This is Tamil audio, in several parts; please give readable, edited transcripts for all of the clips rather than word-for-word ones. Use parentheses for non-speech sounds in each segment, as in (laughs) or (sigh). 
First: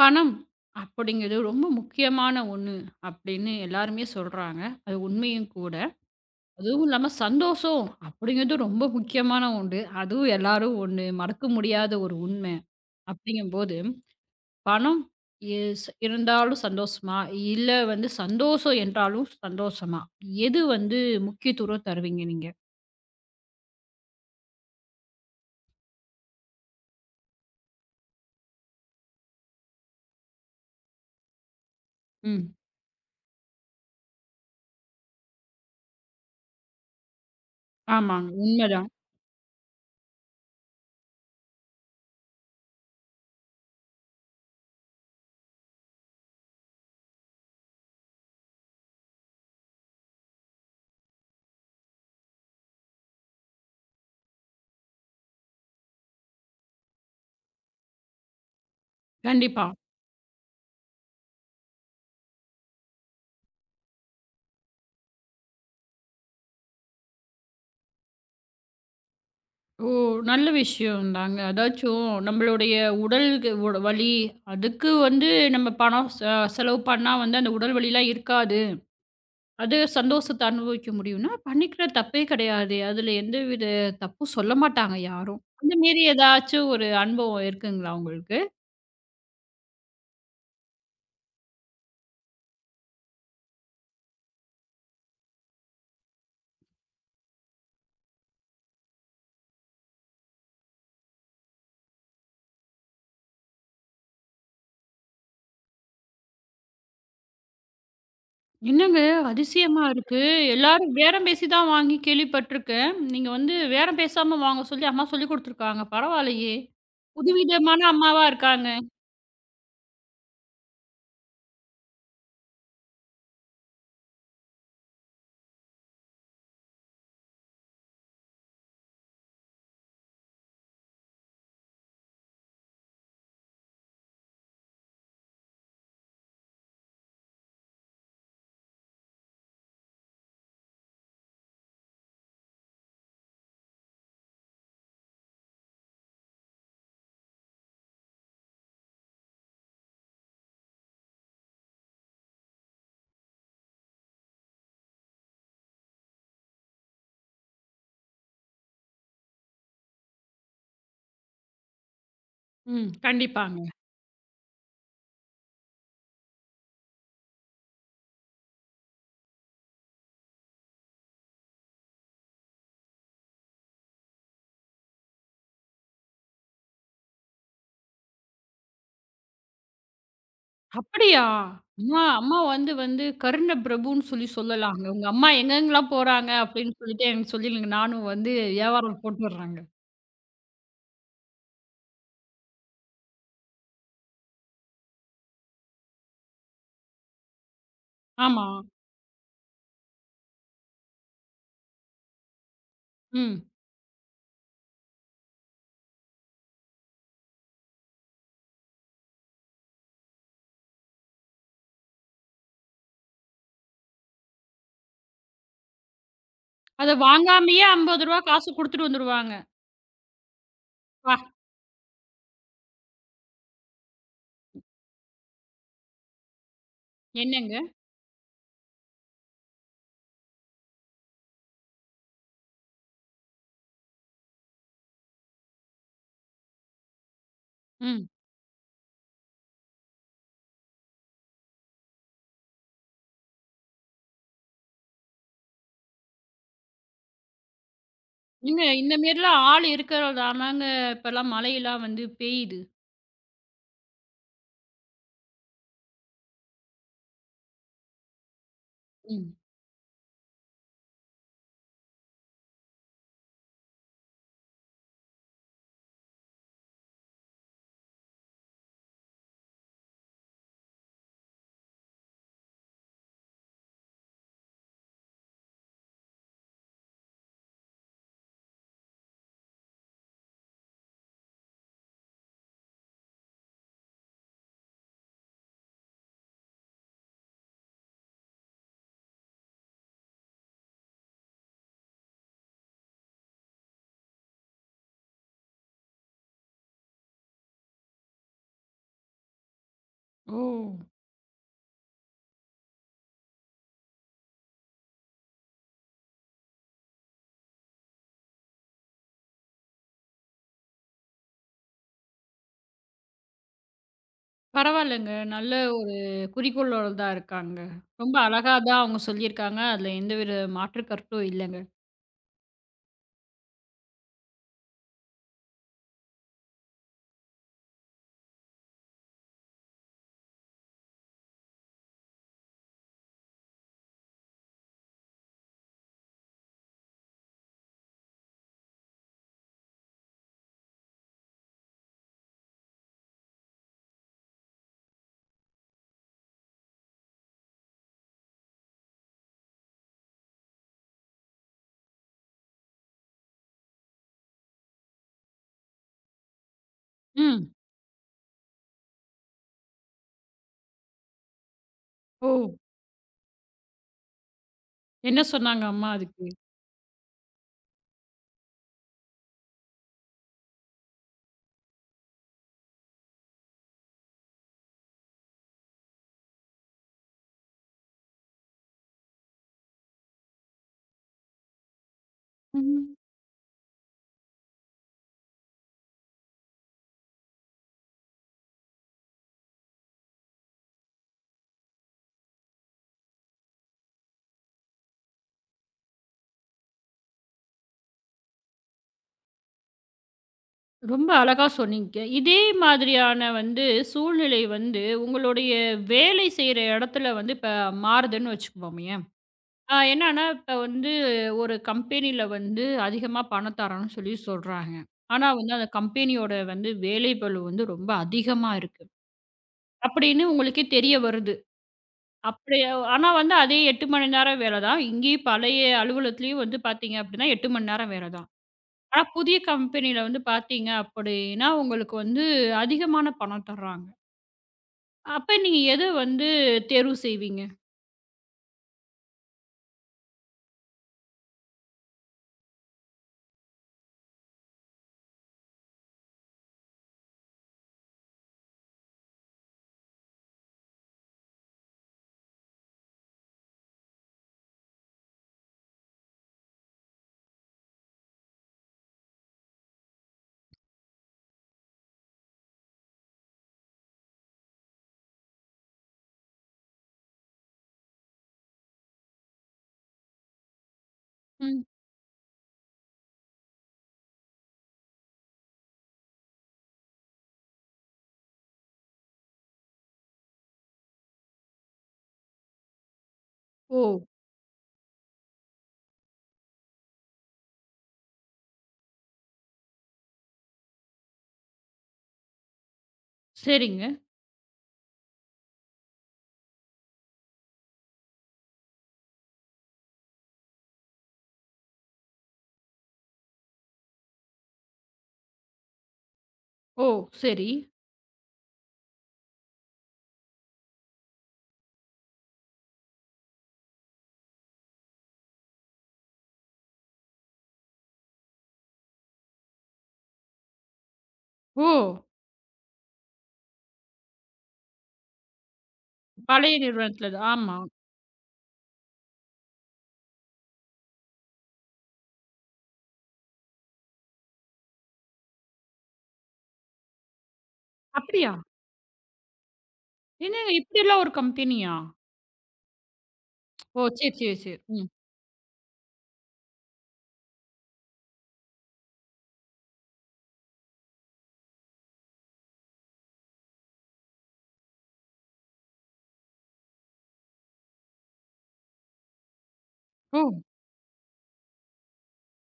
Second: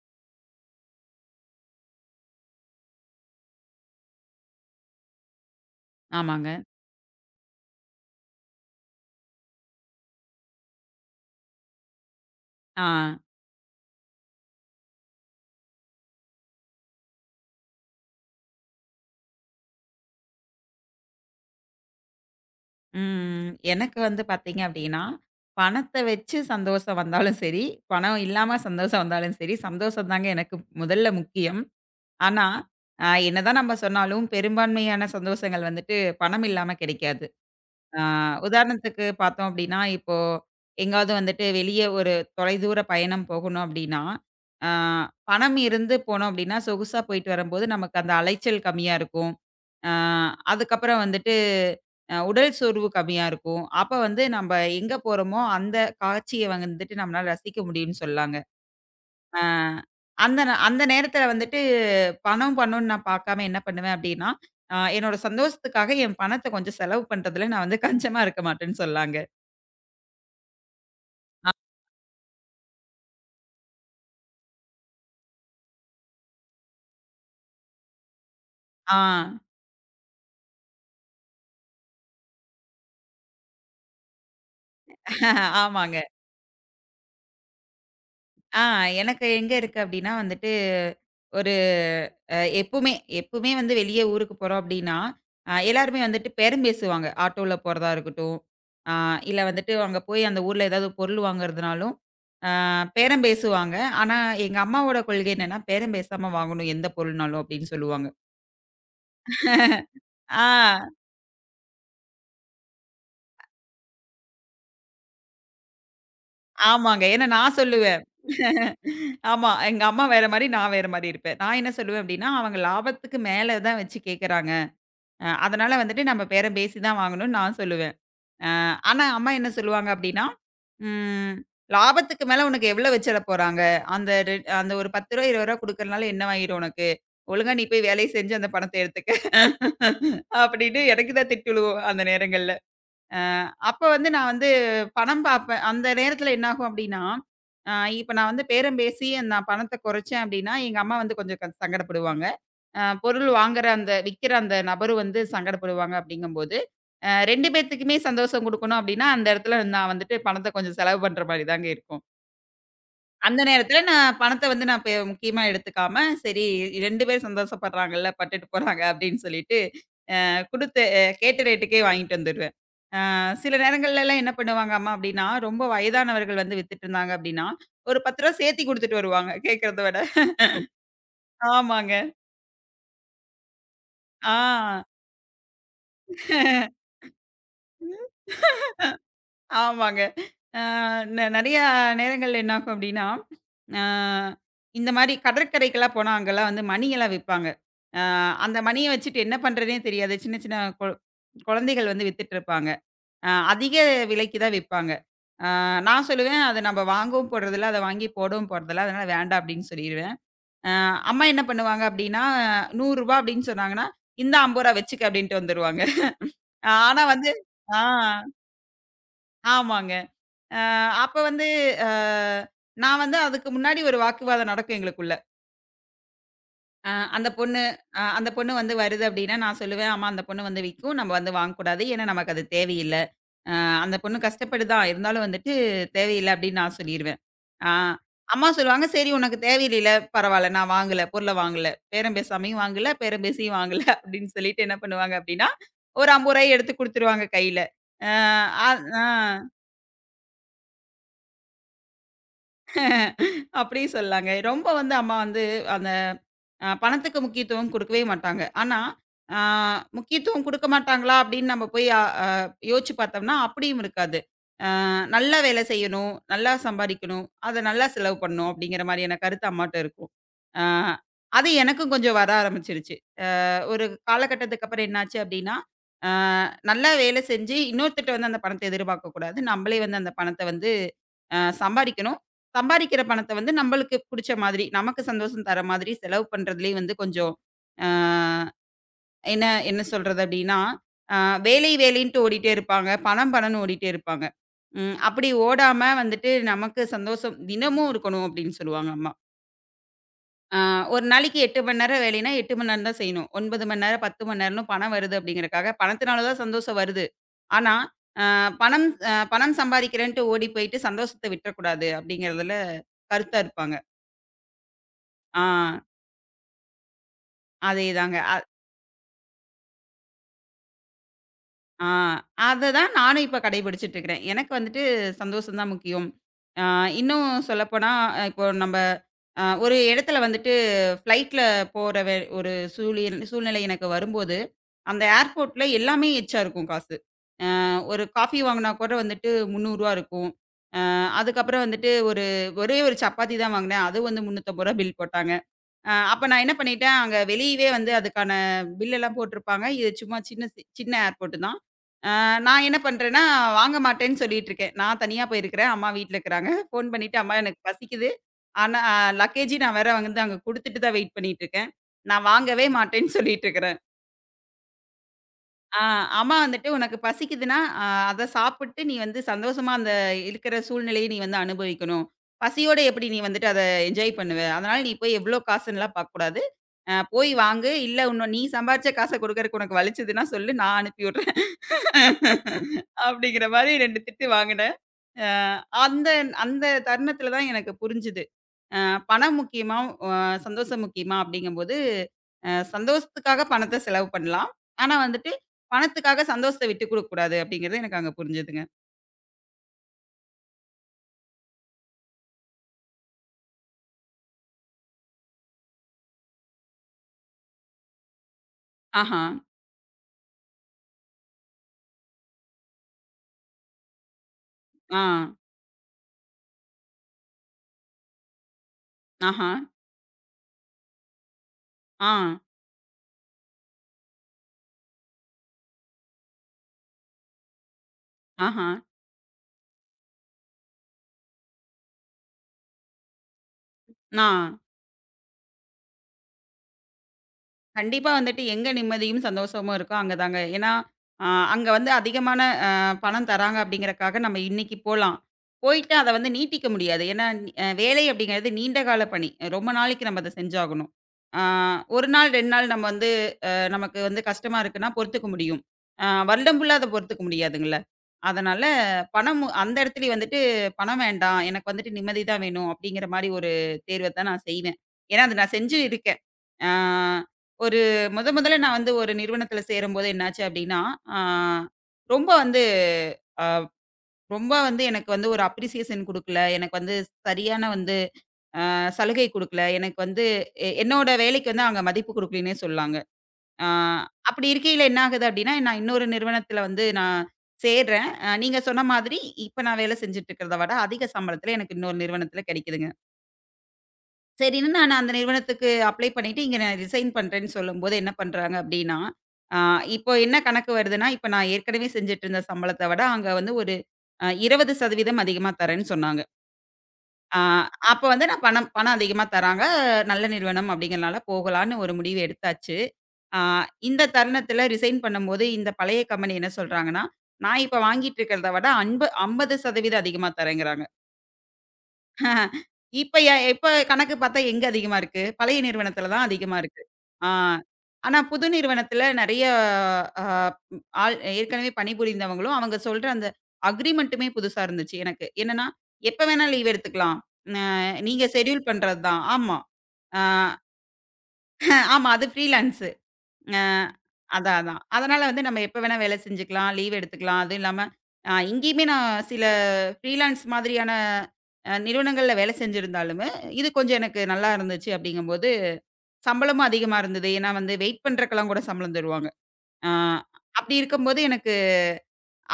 பணம் அப்படிங்கிறது ரொம்ப முக்கியமான ஒண்ணு அப்படின்னு எல்லாருமே சொல்றாங்க. அது உண்மையும் கூட. ஆமாங்க. அதுவும் இல்லாம சந்தோஷம் அப்படிங்கிறது ரொம்ப முக்கியமான ஒன்று. அதுவும் எல்லாரும் ஒண்ணு மறக்க முடியாத ஒரு உண்மை. ஆ. அப்படிங்கும்போது பணம் இருந்தாலும் சந்தோஷமா? இல்ல வந்து சந்தோஷம் என்றாலும் சந்தோஷமா? எது வந்து முக்கியத்துவம் தருவீங்க நீங்க? ம். எனக்கு வந்து பார்த்தீங்க அப்டின்னா, பணத்த வச்சு சந்தோஷம் வந்தாலும் சரி, பணம் இல்லாம சந்தோஷம் வந்தாலும் சரி, சந்தோஷம் தாங்க எனக்கு முதல்ல முக்கியம். ஆனா, ம். என்னதான் நம்ம சொன்னாலும் பெரும்பான்மையான சந்தோஷங்கள் வந்துட்டு பணம் இல்லாம கிடைக்காது. ஆ ஆமாங்க. உண்மைதான். உதாரணத்துக்கு பார்த்தோம் அப்படின்னா, இப்போ எங்கேயாவது வந்துட்டு வெளிய ஒரு தொலைதூர பயணம் போகணும் அப்படின்னா, ஆ பணம் இருந்து போனோம் அப்படின்னா, சொகுசா போயிட்டு வரும்போது நமக்கு அந்த அலைச்சல் கம்மியா இருக்கும். ஆ அதுக்கப்புறம் வந்துட்டு உடல் சோர்வு கம்மியா இருக்கும். அப்ப வந்து நம்ப எங்க போறோமோ, அந்த காட்சிய வந்துட்டு நம்மளால ரசிக்க முடியும்னு சொல்லலாங்க. ஆ. கண்டிப்பா. அந்த நேரத்தில வந்துட்டு பணம் பணம்ன்னு நான் பார்க்காம என்ன பண்ணுவேன் அப்டின்னா, என்னோட சந்தோஷத்துக்காக என் பணத்த கொஞ்சம் செலவு பண்றதுல நான் வந்து கஞ்சமா இருக்க மாட்டேன்னு சொல்லலாங்க. ஓ! நல்ல விஷயம் தாங்க. அதாச்சும் நம்மளுடைய உடலுக்கு உட வலி, அதுக்கு வந்து நம்ம பணம் செலவு பண்ணா வந்து அந்த உடல் வலிலாம் இருக்காது. ஆ. அது சந்தோஷத்த அனுபவிக்க முடியும்னா, பண்ணிக்கிற தப்பே கிடையாது. அதுல எந்தவித தப்பும் சொல்ல மாட்டாங்க யாரும். (laughs) அந்த ஆமாங்க. மாரி ஏதாச்சும் ஒரு அனுபவம் இருக்குங்களா உங்களுக்கு? ஆ எனக்கு எங்க இருக்கு அப்டின்னா வந்துட்டு, ஒரு எப்பவுமே எப்பவுமே வந்து வெளிய ஊருக்கு போறோம் அப்டின்னா, எல்லாருமே வந்துட்டு பேரம் பேசுவாங்க. ஆட்டோல போறதா இருக்கட்டும், அ இல்ல வந்துட்டு அங்க போய் அந்த ஊர்ல ஏதாவது பொருள் வாங்குறதுனாலும், அ பேரம் பேசுவாங்க. ஆனா எங்க அம்மாவோட கொள்கை என்னன்னா, பேரம் பேசாம வாங்கணும் எந்த பொருள்னாலும் அப்டின்னு சொல்லுவாங்க. என்னங்க அதிசயமா (laughs) இருக்கு. ஆ எல்லாரும் பேரம் பேசி தான் வாங்கி கேள்விப்பட்டுருக்கேன். நீங்க வந்து பேரம் பேசாம வாங்க சொல்லி அம்மா சொல்லிக் குடுத்துருக்காங்க. பரவாயில்லையே! ஆமாங்க. ஏன்னா நான் புதுவிதமான சொல்லுவேன். அம்மாவா இருக்காங்க. (laughs) ஆமா. எங்க அம்மா வேற மாரி, நான் வேற மாரி இருப்பேன். நான் என்ன சொல்லுவேன் அப்டின்னா, அவங்க லாபத்துக்கு மேல தான் வச்சு கேட்கறாங்க. அதனால வந்துட்டு நம்ம பேரம் பேசி தான் வாங்கணும்னு நான் சொல்லுவேன். அ ஆனா அம்மா என்ன சொல்லுவாங்க அப்டின்னா, ம் லாபத்துக்கு மேல உனக்கு எவ்வளோ வச்சிட போறாங்க? அந்த ரெ அந்த ஒரு ரூ. 10 ரூ. 20 குடுக்கறனால என்னவாயிரும் உனக்கு? ஒழுங்கா நீ போய் வேலைய செஞ்சு அந்த பணத்த எடுத்துக்க. அப்டின்னு எனக்கு தான் திட்டு விழுவும் அந்த நேரங்கள்ல. அ அப்ப வந்து நான் வந்து பணம் பாப்பேன். அந்த நேரத்துல என்னாகும் அப்டின்னா, அ இப்ப நான் வந்து பேரம் பேசி நான் பணத்த குறைச்சேன் அப்டின்னா, எங்க அம்மா வந்து கொஞ்சம் சங்கடப்படுவாங்க. பொருள் வாங்குற அந்த விக்கிற அந்த நபரும் வந்து சங்கடப்படுவாங்க அப்படிங்கும்போது, 2 பேத்துக்குமே சந்தோஷம் குடுக்கணும் அப்படின்னா, அந்த இடத்துல நான் வந்துட்டு பணத்த கொஞ்சம் செலவு பண்ற மாரி தாங்க இருக்கும். ம். அந்த கண்டிப்பாங்க. நேரத்துல நான் பணத்த வந்து நான் முக்கியமா எடுத்துக்காம, சரி 2 பேரும் சந்தோஷப்படுறாங்கல்ல, பட்டுட்டு போறாங்க அப்படின்னு சொல்லிட்டு, அ குடுத்த அ கேட்ட ரேட்டுக்கே வாங்கிட்டு வந்துருவேன். சில நேரங்கள்லலாம் என்ன பண்ணுவாங்க அம்மா அப்படின்னா, ரொம்ப வயதானவர்கள் வந்து வித்துட்டுருந்தாங்க அப்படின்னா, ஒரு ரூ. 10 சேர்த்தி குடுத்துட்டு வருவாங்க, கேட்கறத விட. அப்படியா? ஆமாங்க. அம்மா அம்மா வந்து வந்து கருண பிரபுன்னு சொல்லி ஆ. சொல்லலாங்க. உங்க அம்மா எங்கெங்கலாம் போறாங்க அப்படின்னு சொல்லிட்டு எனக்கு சொல்லிடுங்க. நானும் வந்து வியாபாரம் போட்டு வர்றேங்க. ஆமாங்க. அ நெ நெறைய நேரங்கள்ல என்ன ஆகும் அப்டின்னா, அ இந்த மாரி கடற்கரைக்கெல்லாம் போனா, அங்கலாம் வந்து மணியெல்லாம் விப்பாங்க. அ ஆமா. அந்த மணிய வச்சுட்டு என்ன பண்றதுன்னே தெரியாது. சின்ன சின்ன குழந்தைகள் வந்து வித்துட்ருப்பாங்க. ம். அதிக விலைக்கு தான் விப்பாங்க. அ நான் சொல்லுவேன், "அத நம்ம வாங்கவும் போறதில்ல, அத வாங்கி போடவும் போறதில்ல. அதனால வேண்டாம்." அப்டின்னு சொல்லிருவேன். அ அம்மா என்ன பண்ணுவாங்க அப்டின்னா, ரூ. 100 அப்டின்னு சொன்னாங்கன்னா, "இந்தா ரூ. 50 வச்சுக்க" அப்டின்ட்டு வந்துருவாங்க. அத ஆனா வந்து வாங்காமயே ரூ. ஆ 50 காசு குடுத்துட்டு வந்துருவாங்க. ஆமாங்க. அ அப்ப அப்பா! வந்து அ நான் வந்து அதுக்கு முன்னாடி ஒரு வாக்குவாதம் நடக்கும் எங்களுக்குள்ள. அ அந்த பொண்ணு என்னங்க? அ அந்த பொண்ணு வந்து வருது அப்டின்னா, நான் சொல்லுவேன், "ஆமா அந்த பொண்ணு வந்து விக்கும். நம்ம வந்து வாங்கக்கூடாது. ஏன்னா நமக்கு அது தேவையில்ல. அ அந்த பொண்ணு கஷ்டப்படுதா, இருந்தாலும் வந்துட்டு தேவையில்ல" அப்டின்னு நான் சொல்லிருவேன். அ ம். அம்மா சொல்லுவாங்க, "சரி உனக்கு தேவையில்லைல பரவால்ல. நான் வாங்கல. பொருள வாங்கல. பேரம் பேசாமயும் வாங்கல, பேரம் பேசியும் வாங்கல" (laughs) அப்டின்னு சொல்லிட்டு என்ன பண்ணுவாங்க அப்டின்னா, ஒரு ரூ. 50 எடுத்து குடுத்துருவாங்க கையில. அ ஏங்க அ. இந்த மாரிலாம் அஹ் ஆள் இருக்கிறதாலங்க இப்பலாம் மழையெல்லாம் வந்து பெய்யுது. அப்டியும் சொல்லாங்க. ரொம்ப வந்து அம்மா வந்து அந்த பணத்துக்கு முக்கியத்துவம் குடுக்கவே மாட்டாங்க. ஆனா, ம். ஆ முக்கியத்துவம் குடுக்க மாட்டாங்களா அப்டின்னு நம்ம போய் அ அ யோசிச்சு பார்த்தோம்னா, அப்டியும் இருக்காது. நல்லா வேல செய்யணும், நல்லா சம்பாரிக்கணும், அத நல்லா செலவு பண்ணணும் அப்டிங்கிற மாரியான கருத்து அம்மாட்ட இருக்கும். ஆ அது எனக்கும் கொஞ்சம் வர ஆரம்பிச்சுருச்சு. ஒரு காலகட்டத்துக்கு அப்புறம் என்னாச்சு அப்டின்னா, அ நல்லா வேலை செஞ்சு இன்னொருத்தர்ட்ட வந்து அந்த பணத்த எதிர்பார்க்கக் கூடாது. நம்பளே வந்து அந்த பணத்த வந்து சம்பாரிக்கணும். சம்பாரிக்கிற பணத்த வந்து நம்பளுக்கு புடிச்ச மாதிரி, நமக்கு சந்தோஷம் தர மாதிரி செலவு பண்றதுலயே வந்து கொஞ்சம் அ என்ன என்ன சொல்றது அப்டின்னா, அ வேலை வேலைன்ட்டு ஓடிட்டே இருப்பாங்க. பணம் பணம்னு ஓடிட்டே இருப்பாங்க. ம். அப்படி ஓடாம வந்துட்டு நமக்கு சந்தோஷம் தினமும் இருக்கணும் அப்டின்னு சொல்லுவாங்க அம்மா. ஓ! ஆ, ஒரு நாளைக்கு 8 மணி நேரம் வேலைன்னா, 8 மணி நேரம் தான் செய்யணும். 9 மணி நேரம், 10 மணி நேரம்னு பணம் வருது அப்படிங்கிறக்காக, பணத்தினால தான் சந்தோஷம் வருது. ஆனா, அ பணம் அ பணம் சம்பாதிக்கிறேன்ட்டு ஓடி போயிட்டு சந்தோஷத்த விட்டுறக்கூடாது அப்படிங்கிறதுல கருத்தா இருப்பாங்க. பரவாயில்லங்க. ஆ நல்ல ஒரு குறிக்கோளோட தான் இருக்காங்க. அதேதாங்க. ரொம்ப அழகா தான் அவங்க சொல்லியிருக்காங்க. அதுல எந்தவித மாற்று கருத்தும் இல்லங்க. ஆ, அததான் நானும் இப்ப கடைபிடிச்சிட்டு இருக்கிறேன். எனக்கு வந்துட்டு சந்தோஷம் தான் முக்கியம். ஆ, இன்னும் சொல்லப்போனா, இப்போ நம்ப ஒரு இடத்துல வந்துட்டு ஃப்ளைட்ல போற வே ஒரு சூழ்நிலை எனக்கு வரும்போது, அந்த ஏர்போர்ட்ல எல்லாமே எச்சா இருக்கும் காசு. ஒரு காஃபி வாங்குனா கூட வந்துட்டு ரூ. 300 இருக்கும். அதுக்கப்புறம் வந்துட்டு ஒரு ஒரே ஒரு சப்பாத்தி தான் வாங்குனேன். அது வந்து ரூ. 350 பில் போட்டாங்க. அப்ப நான் என்ன பண்ணிட்டேன், அங்க வெளியவே வந்து அதுக்கான பில் எல்லாம் போட்டிருப்பாங்க. இது சும்மா சின்ன ஏர்போர்ட் தான். நான் என்ன பண்றேன்னா, வாங்க மாட்டேன்னு சொல்லிட்டுருக்கேன். நான் தனியா போயிருக்கிறேன். அம்மா வீட்ல இருக்கிறாங்க. ஃபோன் பண்ணிட்டு, "அம்மா ம். எனக்கு பசிக்குது. ஆனா லக்கேஜ் நான் வேற வந்து அங்க குடுத்துட்டு தான் வெயிட் பண்ணிட்டுருக்கேன். நான் ஓ! வாங்கவே மாட்டேன்னு சொல்லிட்டுருக்கிறேன்." என்ன சொன்னாங்க ஆ அம்மா அதுக்கு? அம்மா வந்துட்டு, "உனக்கு பசிக்குதுன்னா, அத சாப்பிட்டு நீ வந்து சந்தோஷமா அந்த இருக்கிற சூழ்நிலைய நீ வந்து அனுபவிக்கணும். பசியோட எப்படி நீ வந்துட்டு அத என்ஜாய் பண்ணுவ? அதனால நீ போய் எவ்ளோ காசுன்னுலாம் பார்க்கக்கூடாது. போய் வாங்கு. இல்ல உன்ன நீ சம்பாரிச்ச காச குடுக்கறக்கு உனக்கு வலிச்சதுன்னா சொல்லு, நான் அனுப்பி விடுறேன்." ம்ஹும். அப்படிங்கிற மாரி 2 திட்டு வாங்கினேன். அ அந்த அந்த தருணத்தில தான் எனக்கு புரிஞ்சுது. அ பணம் முக்கியமா, அ சந்தோஷம் முக்கியமா அப்படிங்கும்போது, சந்தோஷத்துக்காக பணத்த செலவு பண்ணலாம். ஆனா வந்துட்டு, பணத்துக்காக சந்தோஷத்த விட்டுக் குடுக்கக்கூடாது அப்படிங்கிறது எனக்கு அங்க புரிஞ்சுதுங்க. ரொம்ப அழகா சொன்னீங்க. இதே மாதிரியான வந்து சூழ்நிலை வந்து உங்களுடைய வேலை செய்ற இடத்துல வந்து இப்ப மாறுதுன்னு வச்சுக்குவோமேயேன். ஆஹா, அ என்னன்னா, இப்ப வந்து ஒரு கம்பெனில வந்து அதிகமா பணம் தரோன்னு சொல்லி சொல்றாங்க. ஆ, ஆனா வந்து அந்த கம்பெனியோட வந்து வேலைப்பளு வந்து ரொம்ப அதிகமா இருக்கு. ஆஹா, அப்படின்னு உங்களுக்கே தெரிய வருது. ஆ, அப்படி ஆனா வந்து அதே 8 மணி நேரம் வேலை தான். இங்கேயும் பழைய அலுவலகத்திலயும் வந்து பார்த்தீங்க அப்படின்னா 8 மணி நேரம் வேலை தான். ஆஹா, ஆனா புதிய கம்பெனியில வந்து பார்த்தீங்க அப்படின்னா, உங்களுக்கு வந்து அதிகமான பணம் தர்றாங்க. நா. அப்ப நீங்க எத வந்து தேர்வு செய்வீங்க? கண்டிப்பா வந்துட்டு எங்க நிம்மதியும் சந்தோஷமும் இருக்கோ அங்க தாங்க. ஏன்னா, அ அங்க வந்து அதிகமான அ பணம் தராங்க அப்படிங்கிறக்காக நம்ம இன்னைக்கு போலாம். போயிட்டு அத வந்து நீட்டிக்க முடியாது. ஏன்னா, வேலை அப்படிங்கிறது நீண்ட கால பணி. ரொம்ப நாளைக்கு நம்ம அத செஞ்சாகணும். அ 1 நாள், 2 நாள் நம்ம வந்து நமக்கு வந்து கஷ்டமா இருக்குன்னா பொறுத்துக்க முடியும். வருடம் ஃபுல்லா அத பொறுத்துக்க முடியாதுங்கல்ல. அதனால அந்த இடத்துலயே வந்துட்டு பணம் வேண்டாம். எனக்கு வந்துட்டு நிம்மதி தான் வேணும் அப்படிங்கிற மாரி ஒரு தேர்வ தான் நான் செய்வேன். ஏன்னா அது நான் செஞ்சு இருக்கேன். ஆ ஒரு முதல்ல நான் வந்து ஒரு நிறுவனத்தில சேரும்போது என்னாச்சு அப்படின்னா, ஆ ம். ரொம்ப வந்து அ எனக்கு வந்து ஒரு அப்ரிசியேஷன் குடுக்கல. எனக்கு வந்து சரியான வந்து சலுகை குடுக்கல. எனக்கு வந்து என்னோட வேலைக்கு வந்து அங்க மதிப்பு குடுக்கலன்னே சொல்லலாங்க. ஆ ஓ! அப்படி இருக்கையில என்ன ஆகுது அப்படின்னா, நான் இன்னொரு நிறுவனத்தில வந்து நான் சேர்றேன். நீங்க சொன்ன மாதிரி இப்ப நான் வேலை செஞ்சுட்டு இருக்கிறத விட அதிக சம்பளத்தில எனக்கு இன்னொரு நிறுவனத்தில கிடைக்குதுங்க. சரிங்க. சரின்னு நான் அந்த நிறுவனத்துக்கு அப்ளை பண்ணிட்டு இங்க நான் ரிசைன் பண்றேன்னு சொல்லும்போது என்ன பண்றாங்க அப்படின்னா, ஆ இப்போ என்ன கணக்கு வருதுன்னா, இப்ப நான் ஏற்கனவே செஞ்சுட்டு இருந்த சம்பளத்த விட அங்க வந்து ஒரு 20% அதிகமா தரேன்னு சொன்னாங்க. ஓ! ஆ, சரி. அப்ப வந்து நான் பணம் பணம் அதிகமா தராங்க. நல்ல நிறுவனம் அப்படிங்கிறனால போகலான்னு ஒரு முடிவு எடுத்தாச்சு. ஆ இந்த தருணத்தில ரிசைன் பண்ணும்போது, இந்த பழைய கம்பெனி என்ன சொல்றாங்கன்னா, நான் இப்ப வாங்கிட்டு இருக்கிறத விட அன்பு 50% அதிகமா தரேங்கிறாங்க. ஓ! ஆஹ. இப்ப கணக்கு பார்த்தா எங்க அதிகமா இருக்கு? பழைய நிறுவனத்தில தான் அதிகமா பழைய இருக்கு. நிறுவனத்துல தான். ஆ. ஆமா. ஆனா புது நிறுவனத்தில நெறைய அ ஆள் ஏற்கனவே பணிபுரிந்தவங்களும், அவங்க சொல்ற அந்த அக்ரிமென்ட்டுமே புதுசா இருந்துச்சு எனக்கு. என்னன்னா, எப்ப வேணா லீவ் எடுத்துக்கலாம். அ நீங்க அப்படியா? ஷெட்யூல் பண்றது தான். ஆமா. ஆ என்னங்க இப்படியெல்லாம் ஒரு கம்பெனியா? ஆமா அது ஃப்ரீலான்ஸ். அ ஓ! சரி, சரி, அதான், சரி. அதான். ம். அதனால வந்து நம்ம எப்ப வேணா வேலை செஞ்சுக்கலாம். லீவ் எடுத்துக்கலாம். அதுவும் இல்லாம இங்கேயுமே நான் சில ஃப்ரீலான்ஸ் மாதிரியான நிறுவனங்கள்ல வேலை செஞ்சிருந்தாலுமே, இது கொஞ்சம் எனக்கு நல்லா இருந்துச்சு அப்படிங்கும்போது, சம்பளமும் அதிகமா இருந்தது. ஏன்னா வந்து வெயிட் பண்றக்கெல்லாம் கூட சம்பளம் தருவாங்க. அ ஓ! அப்படி இருக்கும்போது எனக்கு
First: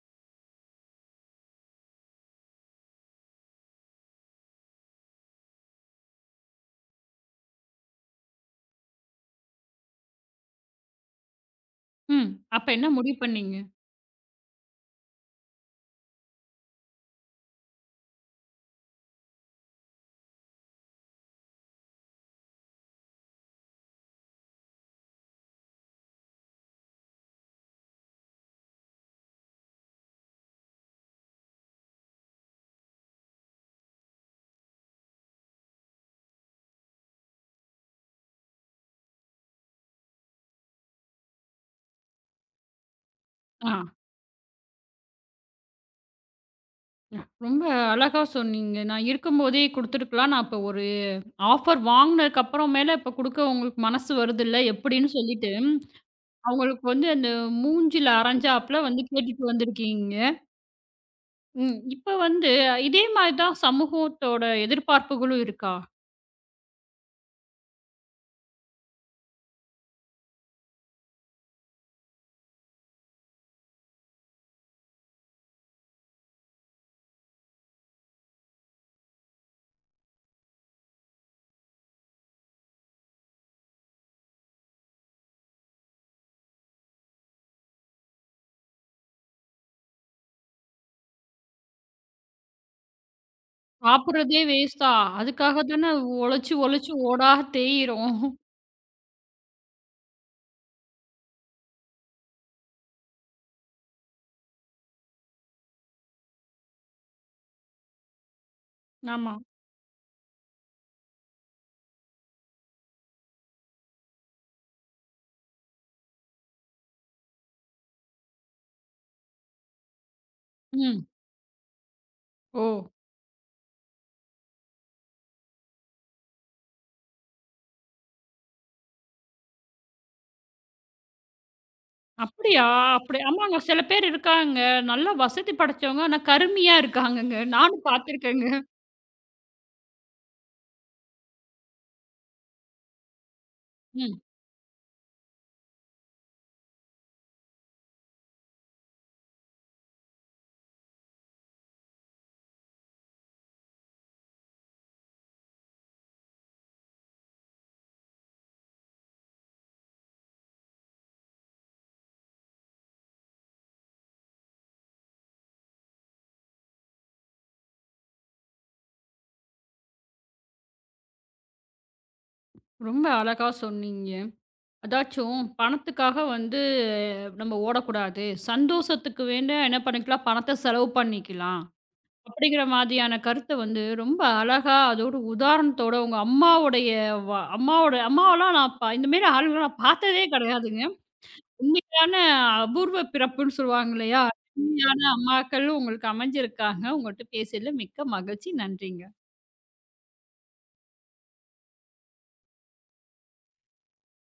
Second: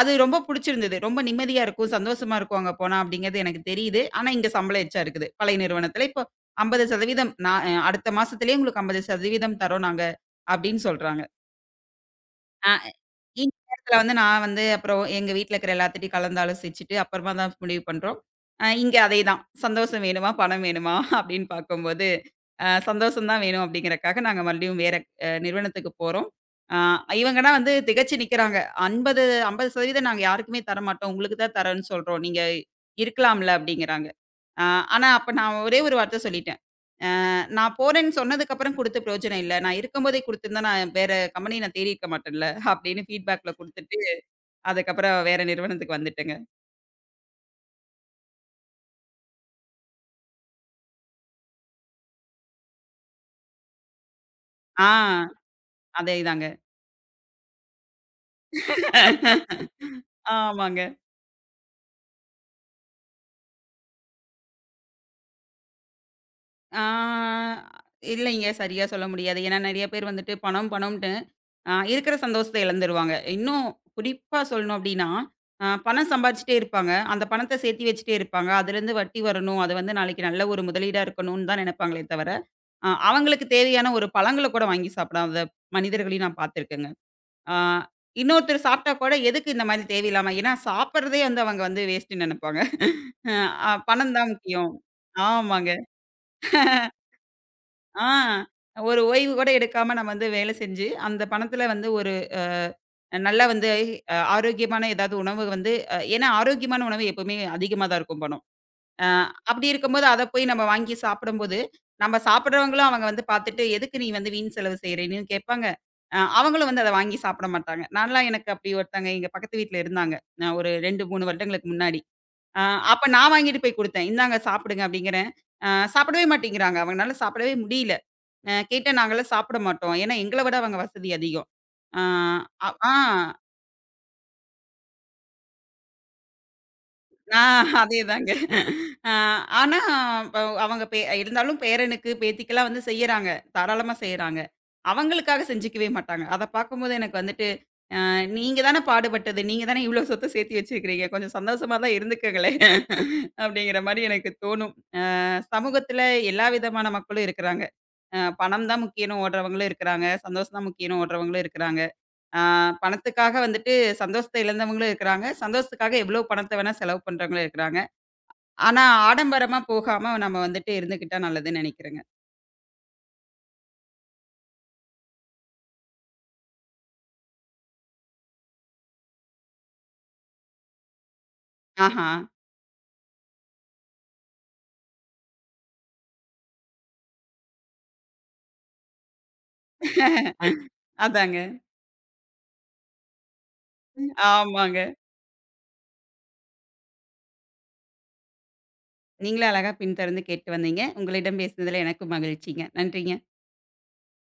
அது ரொம்ப புடிச்சிருந்தது. ரொம்ப நிம்மதியா இருக்கும், சந்தோஷமா இருக்கும் அங்க போனா அப்படிங்கிறது எனக்கு தெரியுது. ஆனா இங்க சம்பளம் எச்சா இருக்குது. பழைய நிறுவனத்துல இப்போ 50% நான் அடுத்த மாசத்திலேயே உங்களுக்கு 50% தர்றோம் நாங்க அப்படின்னு சொல்றாங்க. ம். அப்ப ஆ என்ன முடிவு இந்த பண்ணீங்க? நேரத்துல வந்து நான் வந்து அப்புறம் எங்க வீட்ல இருக்கிற எல்லாத்துட்டயும் கலந்து ஆலோசிச்சுட்டு அப்புறமா தான் முடிவு பண்றோம். இங்க அதேதான். சந்தோஷம் வேணுமா? பணம் வேணுமா? (laughs) அப்படின்னு பார்க்கும்போது, சந்தோஷம் தான் வேணும் அப்படிங்கிறக்காக நாங்க மறுபடியும் வேற நிறுவனத்துக்கு போறோம். ஆ இவங்கன்னா வந்து திகச்சு நிக்கிறாங்க. 50 50% நாங்க யாருக்குமே தரமாட்டோம். உங்களுக்கு தான் தரேன்னு சொல்றோம். நீங்க இருக்கலாம்ல அப்படிங்கிறாங்க. ஆ ஆனா அப்ப நான் ஒரே ஒரு வார்த்த சொல்லிட்டேன். நான் போறேன்னு சொன்னதுக்கு அப்புறம் குடுத்து பிரயோஜனம் இல்ல. நான் இருக்கும்போதே குடுத்திருந்தா, நான் வேற கம்பெனி நான் தேடியிருக்க மாட்டேன்ல. அப்படின்னு ஃபீட்பேக்ல ஆ. குடுத்துட்டு, அதுக்கப்புறம் வேற நிறுவனத்துக்கு வந்துட்டேங்க. ஆ, ரொம்ப அழகா சொன்னீங்க. நான் இருக்கும்போதே குடுத்துருக்கலாம். நான் இப்ப ஒரு ஆஃபர் வாங்குனதுக்கு அப்புறம் மேல இப்ப குடுக்க உங்களுக்கு மனசு வருதுல்ல ஆ எப்படின்னு சொல்லிட்டு அதேதாங்க. அவங்களுக்கு வந்து அந்த மூஞ்சில அரைஞ்சாப்புல வந்து கேட்டுட்டு வந்திருக்கீங்க. ஆமாங்க. ம். இப்ப வந்து இதே மாரி தான் சமூகத்தோட எதிர்பார்ப்புகளும் இருக்கா? ஆ இல்லைங்க. சரியா சொல்ல முடியாது. ஏன்னா நெறைய பேர் வந்துட்டு பணம் பணம்ன்ட்டு, இருக்கிற சந்தோஷத்த இழந்துருவாங்க. இன்னும் குறிப்பா சொல்லணும் அப்படின்னா, பணம் சம்பாரிச்சுட்டே இருப்பாங்க. அந்த பணத்த சேர்த்தி வச்சுட்டே இருப்பாங்க. அதுலேருந்து வட்டி வரணும். அது வந்து நாளைக்கு நல்ல ஒரு முதலீடா இருக்கணும்னு தான் நெனைப்பாங்களே தவிர அவங்களுக்கு தேவையான ஒரு பழங்கள கூட வாங்கி சாப்பிடாத மனிதர்களையும் நான் பார்த்துருக்கேங்க. ஆ இன்னொருத்தர் சாப்பிட்டா கூட எதுக்கு இந்த மாரி தேவையில்லாம ஏன்னா சாப்பிடுறதே வந்து அவங்க வந்து வேஸ்ட்டுன்னு நெனைப்பாங்க. பணம் தான் சாப்பிடுறதே முக்கியம். வேஸ்ட்டா? அதுக்காக ஆமாங்க. தானே உழைச்சு, உழைச்சு ஓடா ஆ தேய்றோம். ஒரு ஓய்வு கூட எடுக்காம நம்ம வந்து வேலை செஞ்சு, அந்த பணத்தில வந்து ஒரு அ நல்லா வந்து ஆரோக்கியமான ஏதாவது உணவு வந்து ஏன்னா ஆரோக்கியமான உணவு எப்பவுமே அதிகமா தான் இருக்கும் பணம். அ ஆமா. அப்படி இருக்கும்போது, அத போய் நம்ம வாங்கி சாப்பிடும்போது, நம்ம சாப்பிடுறவங்களும் அவங்க வந்து பார்த்துட்டு, "எதுக்கு நீ வந்து வீண் செலவு செய்றேன்னு?" கேட்பாங்க. அவங்களும் வந்து அத வாங்கி சாப்பிட மாட்டாங்க. நான்லாம் எனக்கு அப்படி ஒருத்தங்க எங்க பக்கத்து வீட்ல இருந்தாங்க. நான் ஒரு 2, ம். 3 வருடங்களுக்கு முன்னாடி. அ ஓ! அப்ப நான் வாங்கிட்டு போய் குடுத்தேன். "இந்தாங்க சாப்பிடுங்க" அப்படிங்கிறேன். அ சாப்பிடவே மாட்டேங்கிறாங்க. அவங்கனால சாப்பிடவே முடியல. கேட்டா, "நாங்கலாம் சாப்பிட மாட்டோம். ஏன்னா எங்கள விட அவங்க வசதி அதிகம்." அ அப்படியா? அ ஆ. அப்படி ஆமாங்க. சில பேர் இருக்காங்க. நல்லா வசதி படைச்சவங்க. ஆனா கருமியா இருக்காங்கங்க. ஆ நானும் அதேதாங்க. பார்த்துருக்கேங்க. அ ஆனா ப அவங்க இருந்தாலும் பேரனுக்கு, பேத்திக்கெல்லாம் வந்து செய்யறாங்க. தாராளமா ம். செய்யறாங்க. அவங்களுக்காக செஞ்சுக்கவே மாட்டாங்க. அத பார்க்கும்போது எனக்கு வந்துட்டு, நீங்க தானே பாடுபட்டது. நீங்க தானே இவ்ளோ சொத்த சேர்த்து வச்சிருக்கிறீங்க. கொஞ்சம் சந்தோஷமா தான் இருந்துக்கங்களேன்." (laughs) அப்படிங்கிற மாரி எனக்கு தோணும். சமூகத்துல எல்லா விதமான மக்களும் இருக்கிறாங்க. பணம் தான் முக்கியம்னு ஓடுறவங்களும் இருக்கிறாங்க. சந்தோஷம் தான் முக்கியம்னு ஓடுறவங்களும் இருக்கிறாங்க. அ பணத்துக்காக வந்துட்டு சந்தோஷத்த இழந்தவங்களும் இருக்கிறாங்க. சந்தோஷத்துக்காக எவ்வளோ பணத்த வேணா செலவு பண்றவங்களும் இருக்கிறாங்க. ஆனா, ஆடம்பரமா போகாம நம்ம வந்துட்டு இருந்துக்கிட்டா நல்லதுன்னு நெனைக்கிறேங்க. ரொம்ப அழகா சொன்னீங்க. அதாச்சும் பணத்துக்காக வந்து நம்ம ஓடக்கூடாது. சந்தோஷத்துக்கு வேண்ட என்ன பண்ணிக்கலாம், பணத்த செலவு பண்ணிக்கலாம். ஆஹா. அப்படிங்கிற மாதிரியான கருத்த வந்து ரொம்ப அழகா அதோட உதாரணத்தோட உங்க அம்மாவுடைய வ அம்மாவோட அம்மாவெல்லாம் நான் இந்த மாரி ஆளுங்கள நான் பார்த்ததே ஐ கிடையாதுங்க. அதாங்க. உண்மையான அபூர்வ பிறப்புன்னு சொல்லுவாங்க இல்லையா? ஆமாங்க. உண்மையான அம்மாக்களும் உங்களுக்கு அமைஞ்சிருக்காங்க. உங்கள்ட்ட பேசியதில மிக்க மகிழ்ச்சி. நன்றிங்க. நீங்களும் அழகா பின்தொடர்ந்து கேட்டு வந்தீங்க. உங்களிடம் பேசினதுல எனக்கும் மகிழ்ச்சிங்க. நன்றிங்க.